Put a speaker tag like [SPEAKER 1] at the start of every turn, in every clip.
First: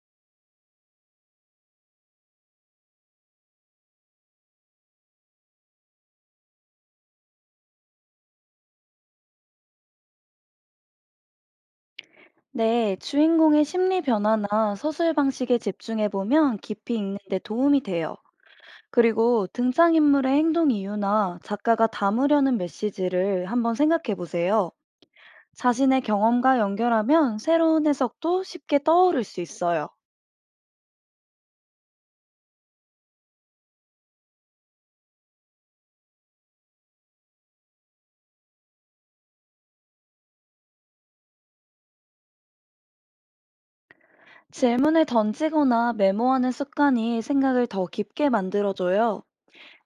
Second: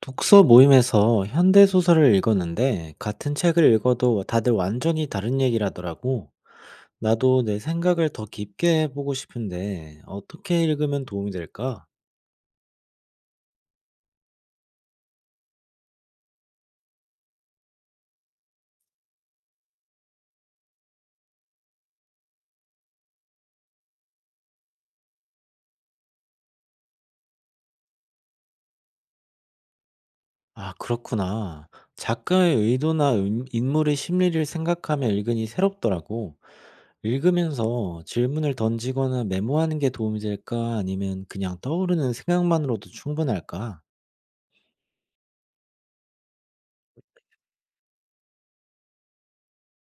[SPEAKER 1] 독서 모임에서 현대 소설을 읽었는데 같은 책을 읽어도 다들 완전히 다른 얘기라더라고. 나도 내 생각을 더 깊게 해보고 싶은데 어떻게 읽으면 도움이 될까?
[SPEAKER 2] 네, 주인공의 심리 변화나 서술 방식에 집중해 보면 깊이 읽는 데 도움이 돼요. 그리고 등장인물의 행동 이유나 작가가 담으려는 메시지를 한번 생각해 보세요. 자신의 경험과 연결하면 새로운 해석도 쉽게 떠오를 수 있어요.
[SPEAKER 1] 아, 그렇구나. 작가의 의도나 인물의 심리를 생각하며 읽으니 새롭더라고. 읽으면서 질문을 던지거나 메모하는 게 도움이 될까? 아니면 그냥 떠오르는 생각만으로도 충분할까?
[SPEAKER 2] 질문을 던지거나 메모하는 습관이 생각을 더 깊게 만들어줘요.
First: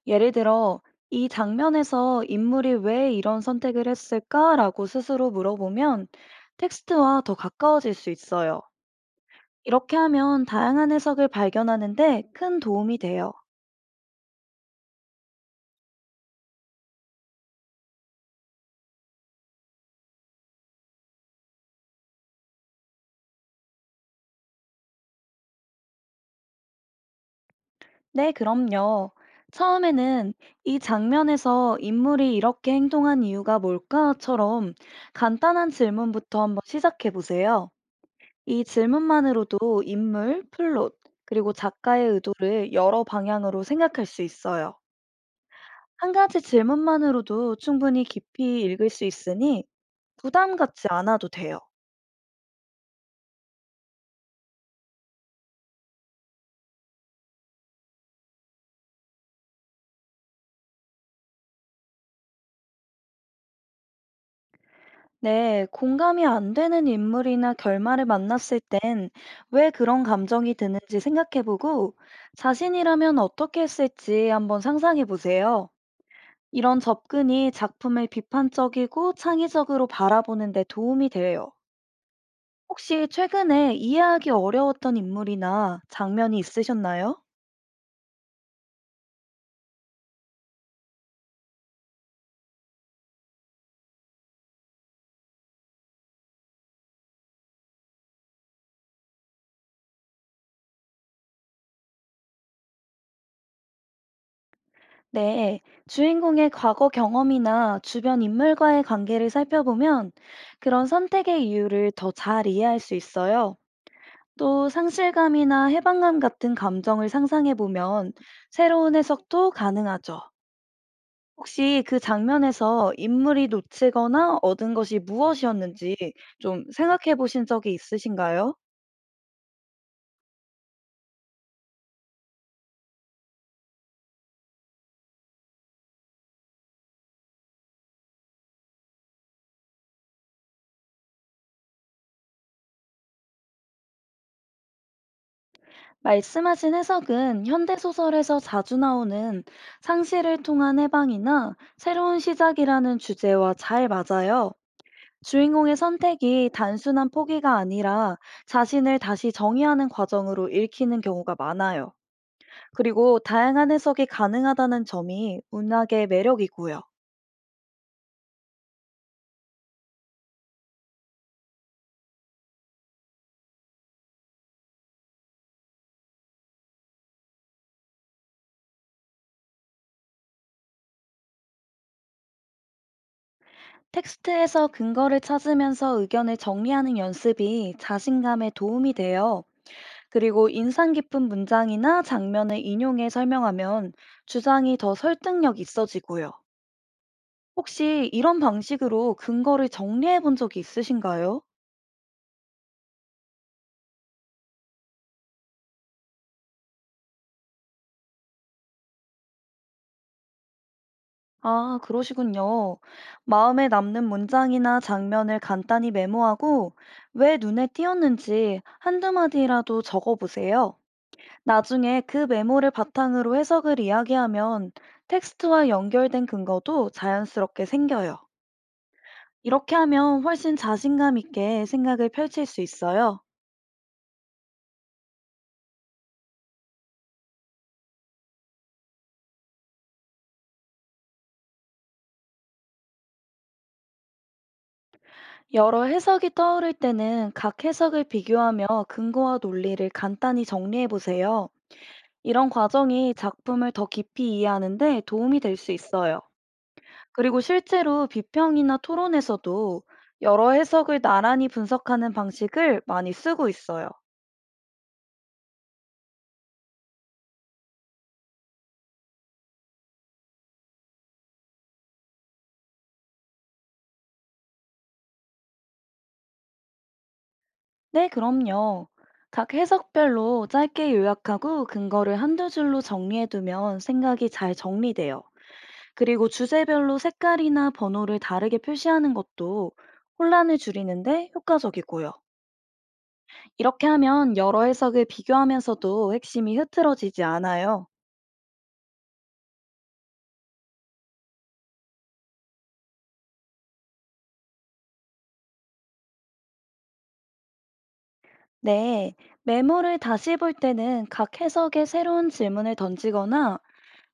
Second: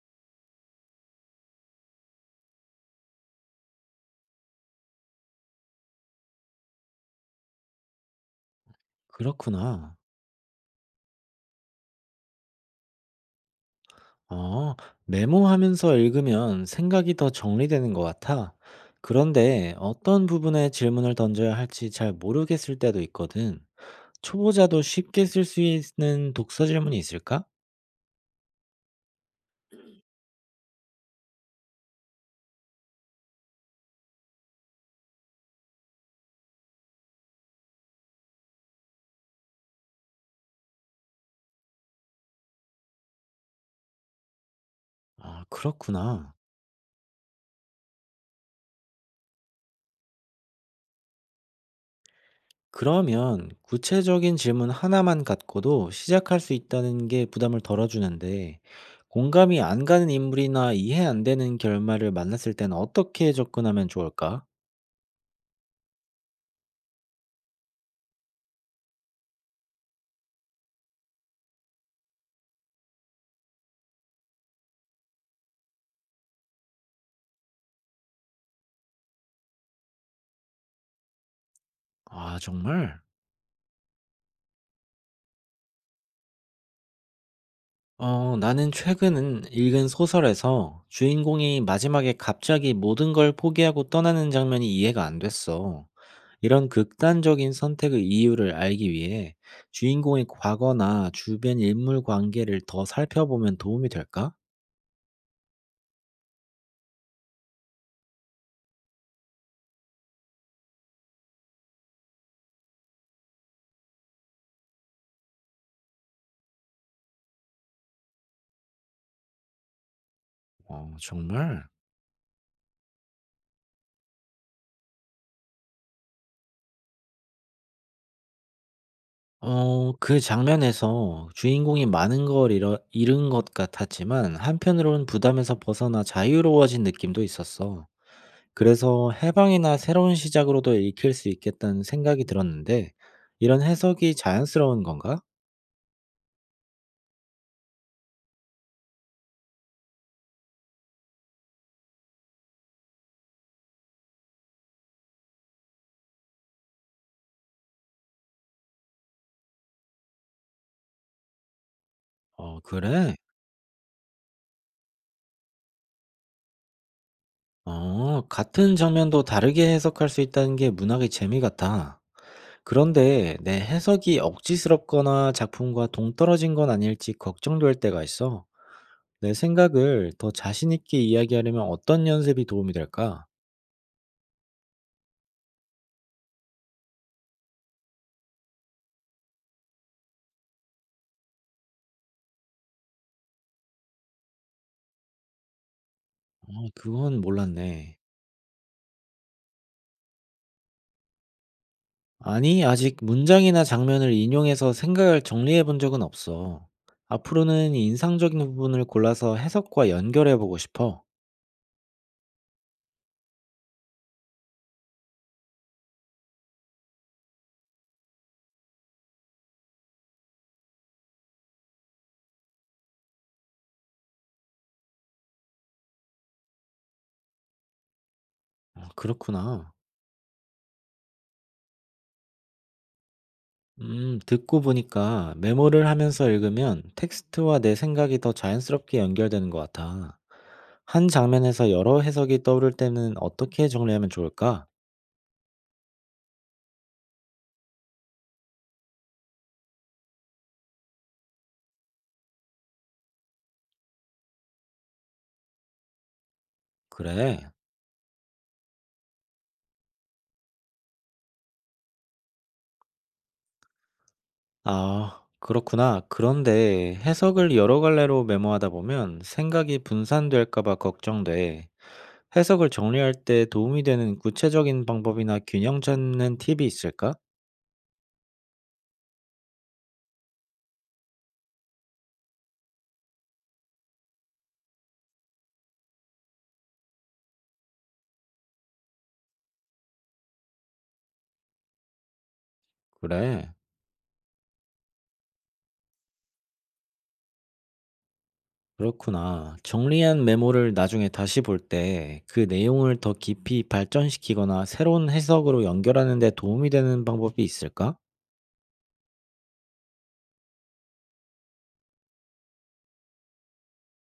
[SPEAKER 2] 예를 들어, 이 장면에서 인물이 왜 이런 선택을 했을까라고 스스로 물어보면 텍스트와 더 가까워질 수 있어요. 이렇게
[SPEAKER 1] 그렇구나.
[SPEAKER 2] 하면 다양한 해석을 발견하는데 큰 도움이 돼요.
[SPEAKER 1] 아, 메모하면서 읽으면 생각이 더 정리되는 것 같아. 그런데 어떤 부분에 질문을 던져야 할지 잘 모르겠을 때도 있거든. 초보자도 쉽게 쓸 수 있는 독서 질문이 있을까?
[SPEAKER 2] 네, 그럼요. 처음에는 이 장면에서 인물이 이렇게 행동한 이유가 뭘까?처럼 간단한 질문부터 한번 시작해 보세요. 이 질문만으로도 인물, 플롯, 그리고 작가의 의도를 여러 방향으로 생각할 수 있어요.
[SPEAKER 1] 아,
[SPEAKER 2] 한
[SPEAKER 1] 그렇구나.
[SPEAKER 2] 가지 질문만으로도 충분히 깊이 읽을 수 있으니 부담 갖지 않아도 돼요.
[SPEAKER 1] 그러면 구체적인 질문 하나만 갖고도 시작할 수 있다는 게 부담을 덜어주는데, 공감이 안 가는 인물이나 이해 안 되는 결말을 만났을 땐 어떻게 접근하면 좋을까?
[SPEAKER 2] 네, 공감이 안 되는 인물이나 결말을 만났을 땐 왜 그런 감정이 드는지 생각해보고 자신이라면 어떻게 했을지 한번 상상해보세요. 이런 접근이 작품을 비판적이고 창의적으로 바라보는 데 도움이 돼요.
[SPEAKER 1] 아, 정말?
[SPEAKER 2] 혹시 최근에 이해하기 어려웠던 인물이나 장면이 있으셨나요?
[SPEAKER 1] 어, 나는 최근 읽은 소설에서 주인공이 마지막에 갑자기 모든 걸 포기하고 떠나는 장면이 이해가 안 됐어. 이런 극단적인 선택의 이유를 알기 위해 주인공의 과거나 주변 인물 관계를 더 살펴보면 도움이 될까?
[SPEAKER 2] 네, 주인공의 과거 경험이나 주변 인물과의 관계를 살펴보면 그런 선택의 이유를 더 잘 이해할 수 있어요. 또 상실감이나 해방감 같은 감정을 상상해 보면 새로운 해석도 가능하죠.
[SPEAKER 1] 어, 정말?
[SPEAKER 2] 혹시 그 장면에서 인물이 놓치거나 얻은 것이 무엇이었는지 좀 생각해 보신 적이 있으신가요?
[SPEAKER 1] 어, 그 장면에서 주인공이 많은 걸 잃은 것 같았지만 한편으로는 부담에서 벗어나 자유로워진 느낌도 있었어. 그래서 해방이나 새로운 시작으로도 읽힐 수 있겠다는 생각이 들었는데, 이런 해석이 자연스러운 건가?
[SPEAKER 2] 말씀하신 해석은 현대소설에서 자주 나오는 상실을 통한 해방이나 새로운 시작이라는 주제와 잘 맞아요. 주인공의 선택이 단순한 포기가 아니라 자신을 다시 정의하는 과정으로 읽히는 경우가 많아요.
[SPEAKER 1] 어, 그래?
[SPEAKER 2] 그리고 다양한 해석이 가능하다는 점이 문학의 매력이고요.
[SPEAKER 1] 어, 같은 장면도 다르게 해석할 수 있다는 게 문학의 재미 같아. 그런데 내 해석이 억지스럽거나 작품과 동떨어진 건 아닐지 걱정될 때가 있어. 내 생각을 더 자신 있게 이야기하려면 어떤 연습이 도움이 될까?
[SPEAKER 2] 텍스트에서 근거를 찾으면서 의견을 정리하는 연습이 자신감에 도움이 돼요. 그리고 인상 깊은 문장이나 장면을 인용해 설명하면 주장이 더 설득력 있어지고요.
[SPEAKER 1] 어, 그건 몰랐네.
[SPEAKER 2] 혹시 이런 방식으로 근거를 정리해 본 적이 있으신가요?
[SPEAKER 1] 아니, 아직 문장이나 장면을 인용해서 생각을 정리해 본 적은 없어. 앞으로는 인상적인 부분을 골라서 해석과 연결해 보고 싶어.
[SPEAKER 2] 아, 그러시군요. 마음에 남는 문장이나 장면을 간단히 메모하고 왜 눈에 띄었는지 한두 마디라도 적어 보세요. 나중에 그 메모를 바탕으로 해석을 이야기하면 텍스트와 연결된 근거도 자연스럽게 생겨요.
[SPEAKER 1] 아, 그렇구나.
[SPEAKER 2] 이렇게 하면 훨씬 자신감 있게 생각을 펼칠 수 있어요.
[SPEAKER 1] 듣고 보니까 메모를 하면서 읽으면 텍스트와 내 생각이 더 자연스럽게 연결되는 것 같아. 한 장면에서 여러 해석이 떠오를 때는 어떻게 정리하면 좋을까?
[SPEAKER 2] 여러 해석이 떠오를 때는 각 해석을 비교하며 근거와 논리를 간단히 정리해 보세요. 이런 과정이 작품을 더 깊이 이해하는데 도움이 될 수 있어요. 그리고
[SPEAKER 1] 그래.
[SPEAKER 2] 실제로 비평이나 토론에서도 여러 해석을 나란히 분석하는 방식을 많이 쓰고 있어요.
[SPEAKER 1] 아, 그렇구나. 그런데 해석을 여러 갈래로 메모하다 보면 생각이 분산될까 봐 걱정돼. 해석을 정리할 때 도움이 되는 구체적인 방법이나 균형 잡는 팁이 있을까?
[SPEAKER 2] 네, 그럼요. 각 해석별로 짧게 요약하고 근거를 한두 줄로 정리해두면 생각이 잘 정리돼요. 그리고 주제별로 색깔이나 번호를 다르게 표시하는 것도 혼란을 줄이는데 효과적이고요.
[SPEAKER 1] 그래,
[SPEAKER 2] 이렇게 하면 여러 해석을 비교하면서도 핵심이 흐트러지지 않아요.
[SPEAKER 1] 그렇구나. 정리한 메모를 나중에 다시 볼 때 그 내용을 더 깊이 발전시키거나 새로운 해석으로 연결하는 데 도움이 되는 방법이 있을까?
[SPEAKER 2] 네, 메모를 다시 볼 때는 각 해석에 새로운 질문을 던지거나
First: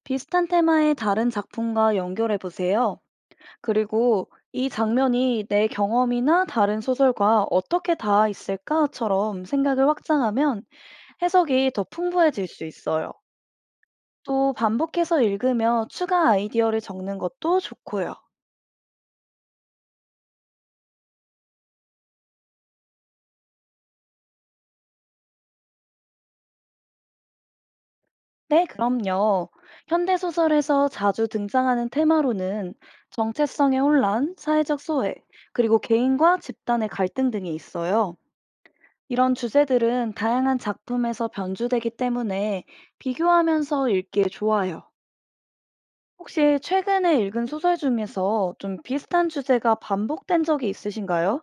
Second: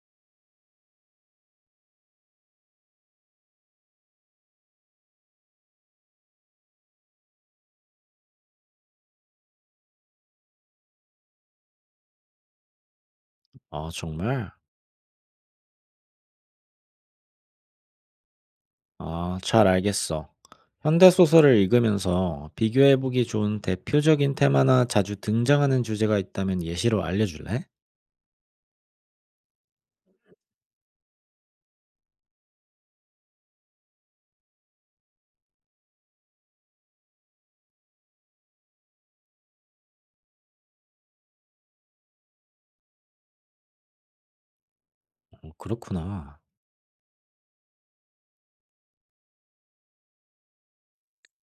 [SPEAKER 2] 비슷한 테마의 다른 작품과 연결해 보세요. 그리고 이 장면이 내 경험이나 다른 소설과 어떻게 닿아 있을까처럼 생각을 확장하면 해석이 더 풍부해질 수 있어요.
[SPEAKER 1] 아, 정말?
[SPEAKER 2] 또 반복해서 읽으며 추가 아이디어를 적는 것도 좋고요.
[SPEAKER 1] 아, 잘 알겠어. 현대소설을 읽으면서 비교해보기 좋은 대표적인 테마나 자주 등장하는 주제가 있다면 예시로 알려줄래?
[SPEAKER 2] 네, 그럼요. 현대소설에서 자주 등장하는 테마로는 정체성의 혼란, 사회적 소외, 그리고 개인과 집단의 갈등 등이 있어요. 이런 주제들은 다양한 작품에서 변주되기 때문에 비교하면서 읽기에 좋아요.
[SPEAKER 1] 어, 그렇구나.
[SPEAKER 2] 혹시 최근에 읽은 소설 중에서 좀 비슷한 주제가 반복된 적이 있으신가요?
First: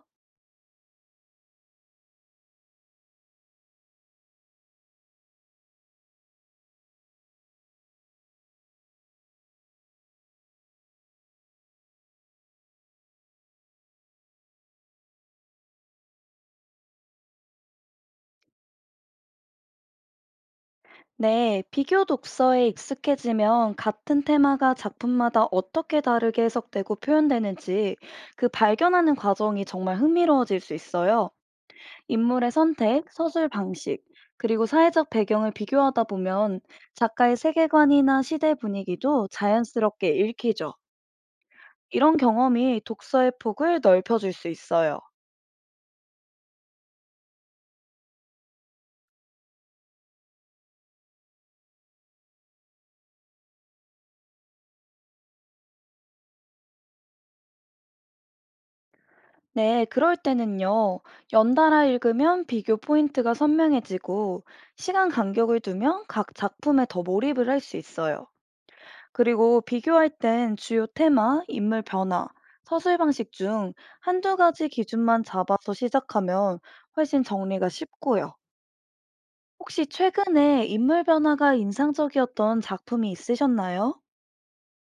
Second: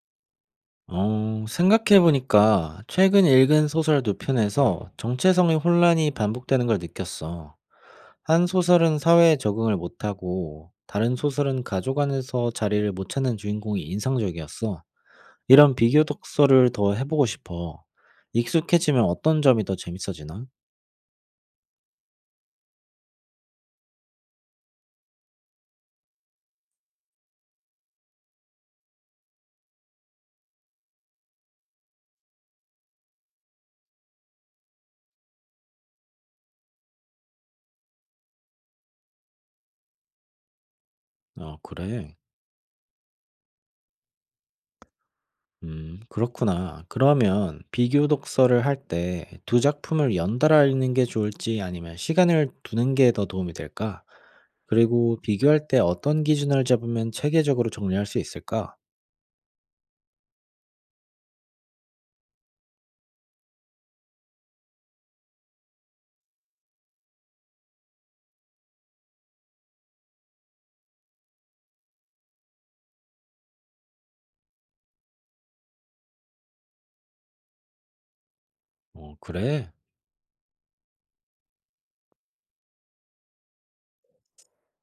[SPEAKER 1] 어, 생각해보니까 최근 읽은 소설 두 편에서 정체성의 혼란이 반복되는 걸 느꼈어. 한 소설은 사회에 적응을 못하고, 다른 소설은 가족 안에서 자리를 못 찾는 주인공이 인상적이었어. 이런 비교 독서를 더 해보고 싶어. 익숙해지면 어떤 점이 더 재밌어지나?
[SPEAKER 2] 네, 비교 독서에 익숙해지면 같은 테마가 작품마다 어떻게 다르게 해석되고 표현되는지 그 발견하는 과정이 정말 흥미로워질 수 있어요. 인물의 선택, 서술 방식, 그리고 사회적 배경을 비교하다 보면 작가의 세계관이나 시대 분위기도 자연스럽게 읽히죠.
[SPEAKER 1] 아, 그래.
[SPEAKER 2] 이런 경험이 독서의 폭을 넓혀줄 수 있어요.
[SPEAKER 1] 그렇구나. 그러면 비교 독서를 할 때 두 작품을 연달아 읽는 게 좋을지 아니면 시간을 두는 게 더 도움이 될까? 그리고 비교할 때 어떤 기준을 잡으면 체계적으로 정리할 수 있을까?
[SPEAKER 2] 네, 그럴 때는요, 연달아 읽으면 비교 포인트가 선명해지고, 시간 간격을 두면 각 작품에 더 몰입을 할 수 있어요. 그리고 비교할 땐 주요 테마, 인물 변화, 서술 방식 중 한두 가지 기준만 잡아서 시작하면 훨씬 정리가 쉽고요.
[SPEAKER 1] 어, 그래.
[SPEAKER 2] 혹시 최근에 인물 변화가 인상적이었던 작품이 있으셨나요?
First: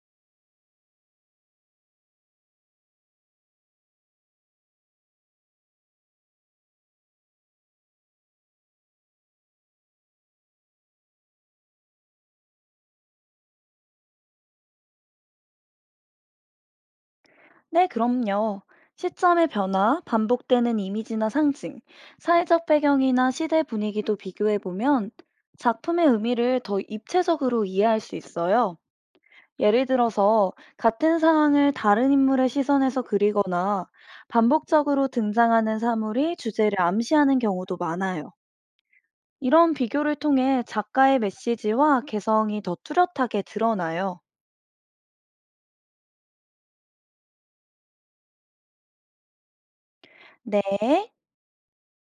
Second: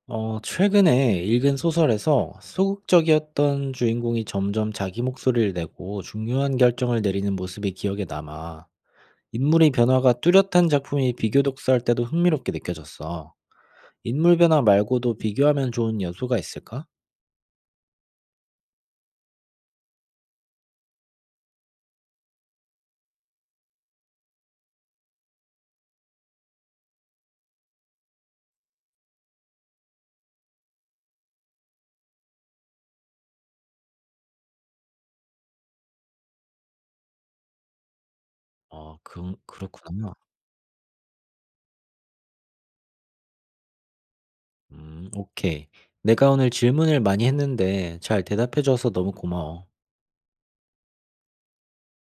[SPEAKER 1] 어, 최근에 읽은 소설에서 소극적이었던 주인공이 점점 자기 목소리를 내고 중요한 결정을 내리는 모습이 기억에 남아. 인물의 변화가 뚜렷한 작품이 비교 독서할 때도 흥미롭게 느껴졌어. 인물 변화 말고도 비교하면 좋은 요소가 있을까?
[SPEAKER 2] 네, 그럼요. 시점의 변화, 반복되는 이미지나 상징, 사회적 배경이나 시대 분위기도 비교해 보면 작품의 의미를 더 입체적으로 이해할 수 있어요. 예를 들어서 같은 상황을 다른 인물의 시선에서 그리거나 반복적으로 등장하는 사물이 주제를 암시하는 경우도 많아요. 이런
[SPEAKER 1] 그렇구나.
[SPEAKER 2] 비교를 통해 작가의 메시지와 개성이 더 뚜렷하게 드러나요.
[SPEAKER 1] 음, 오케이. 내가 오늘 질문을 많이 했는데 잘 대답해 줘서 너무 고마워.
[SPEAKER 2] 네.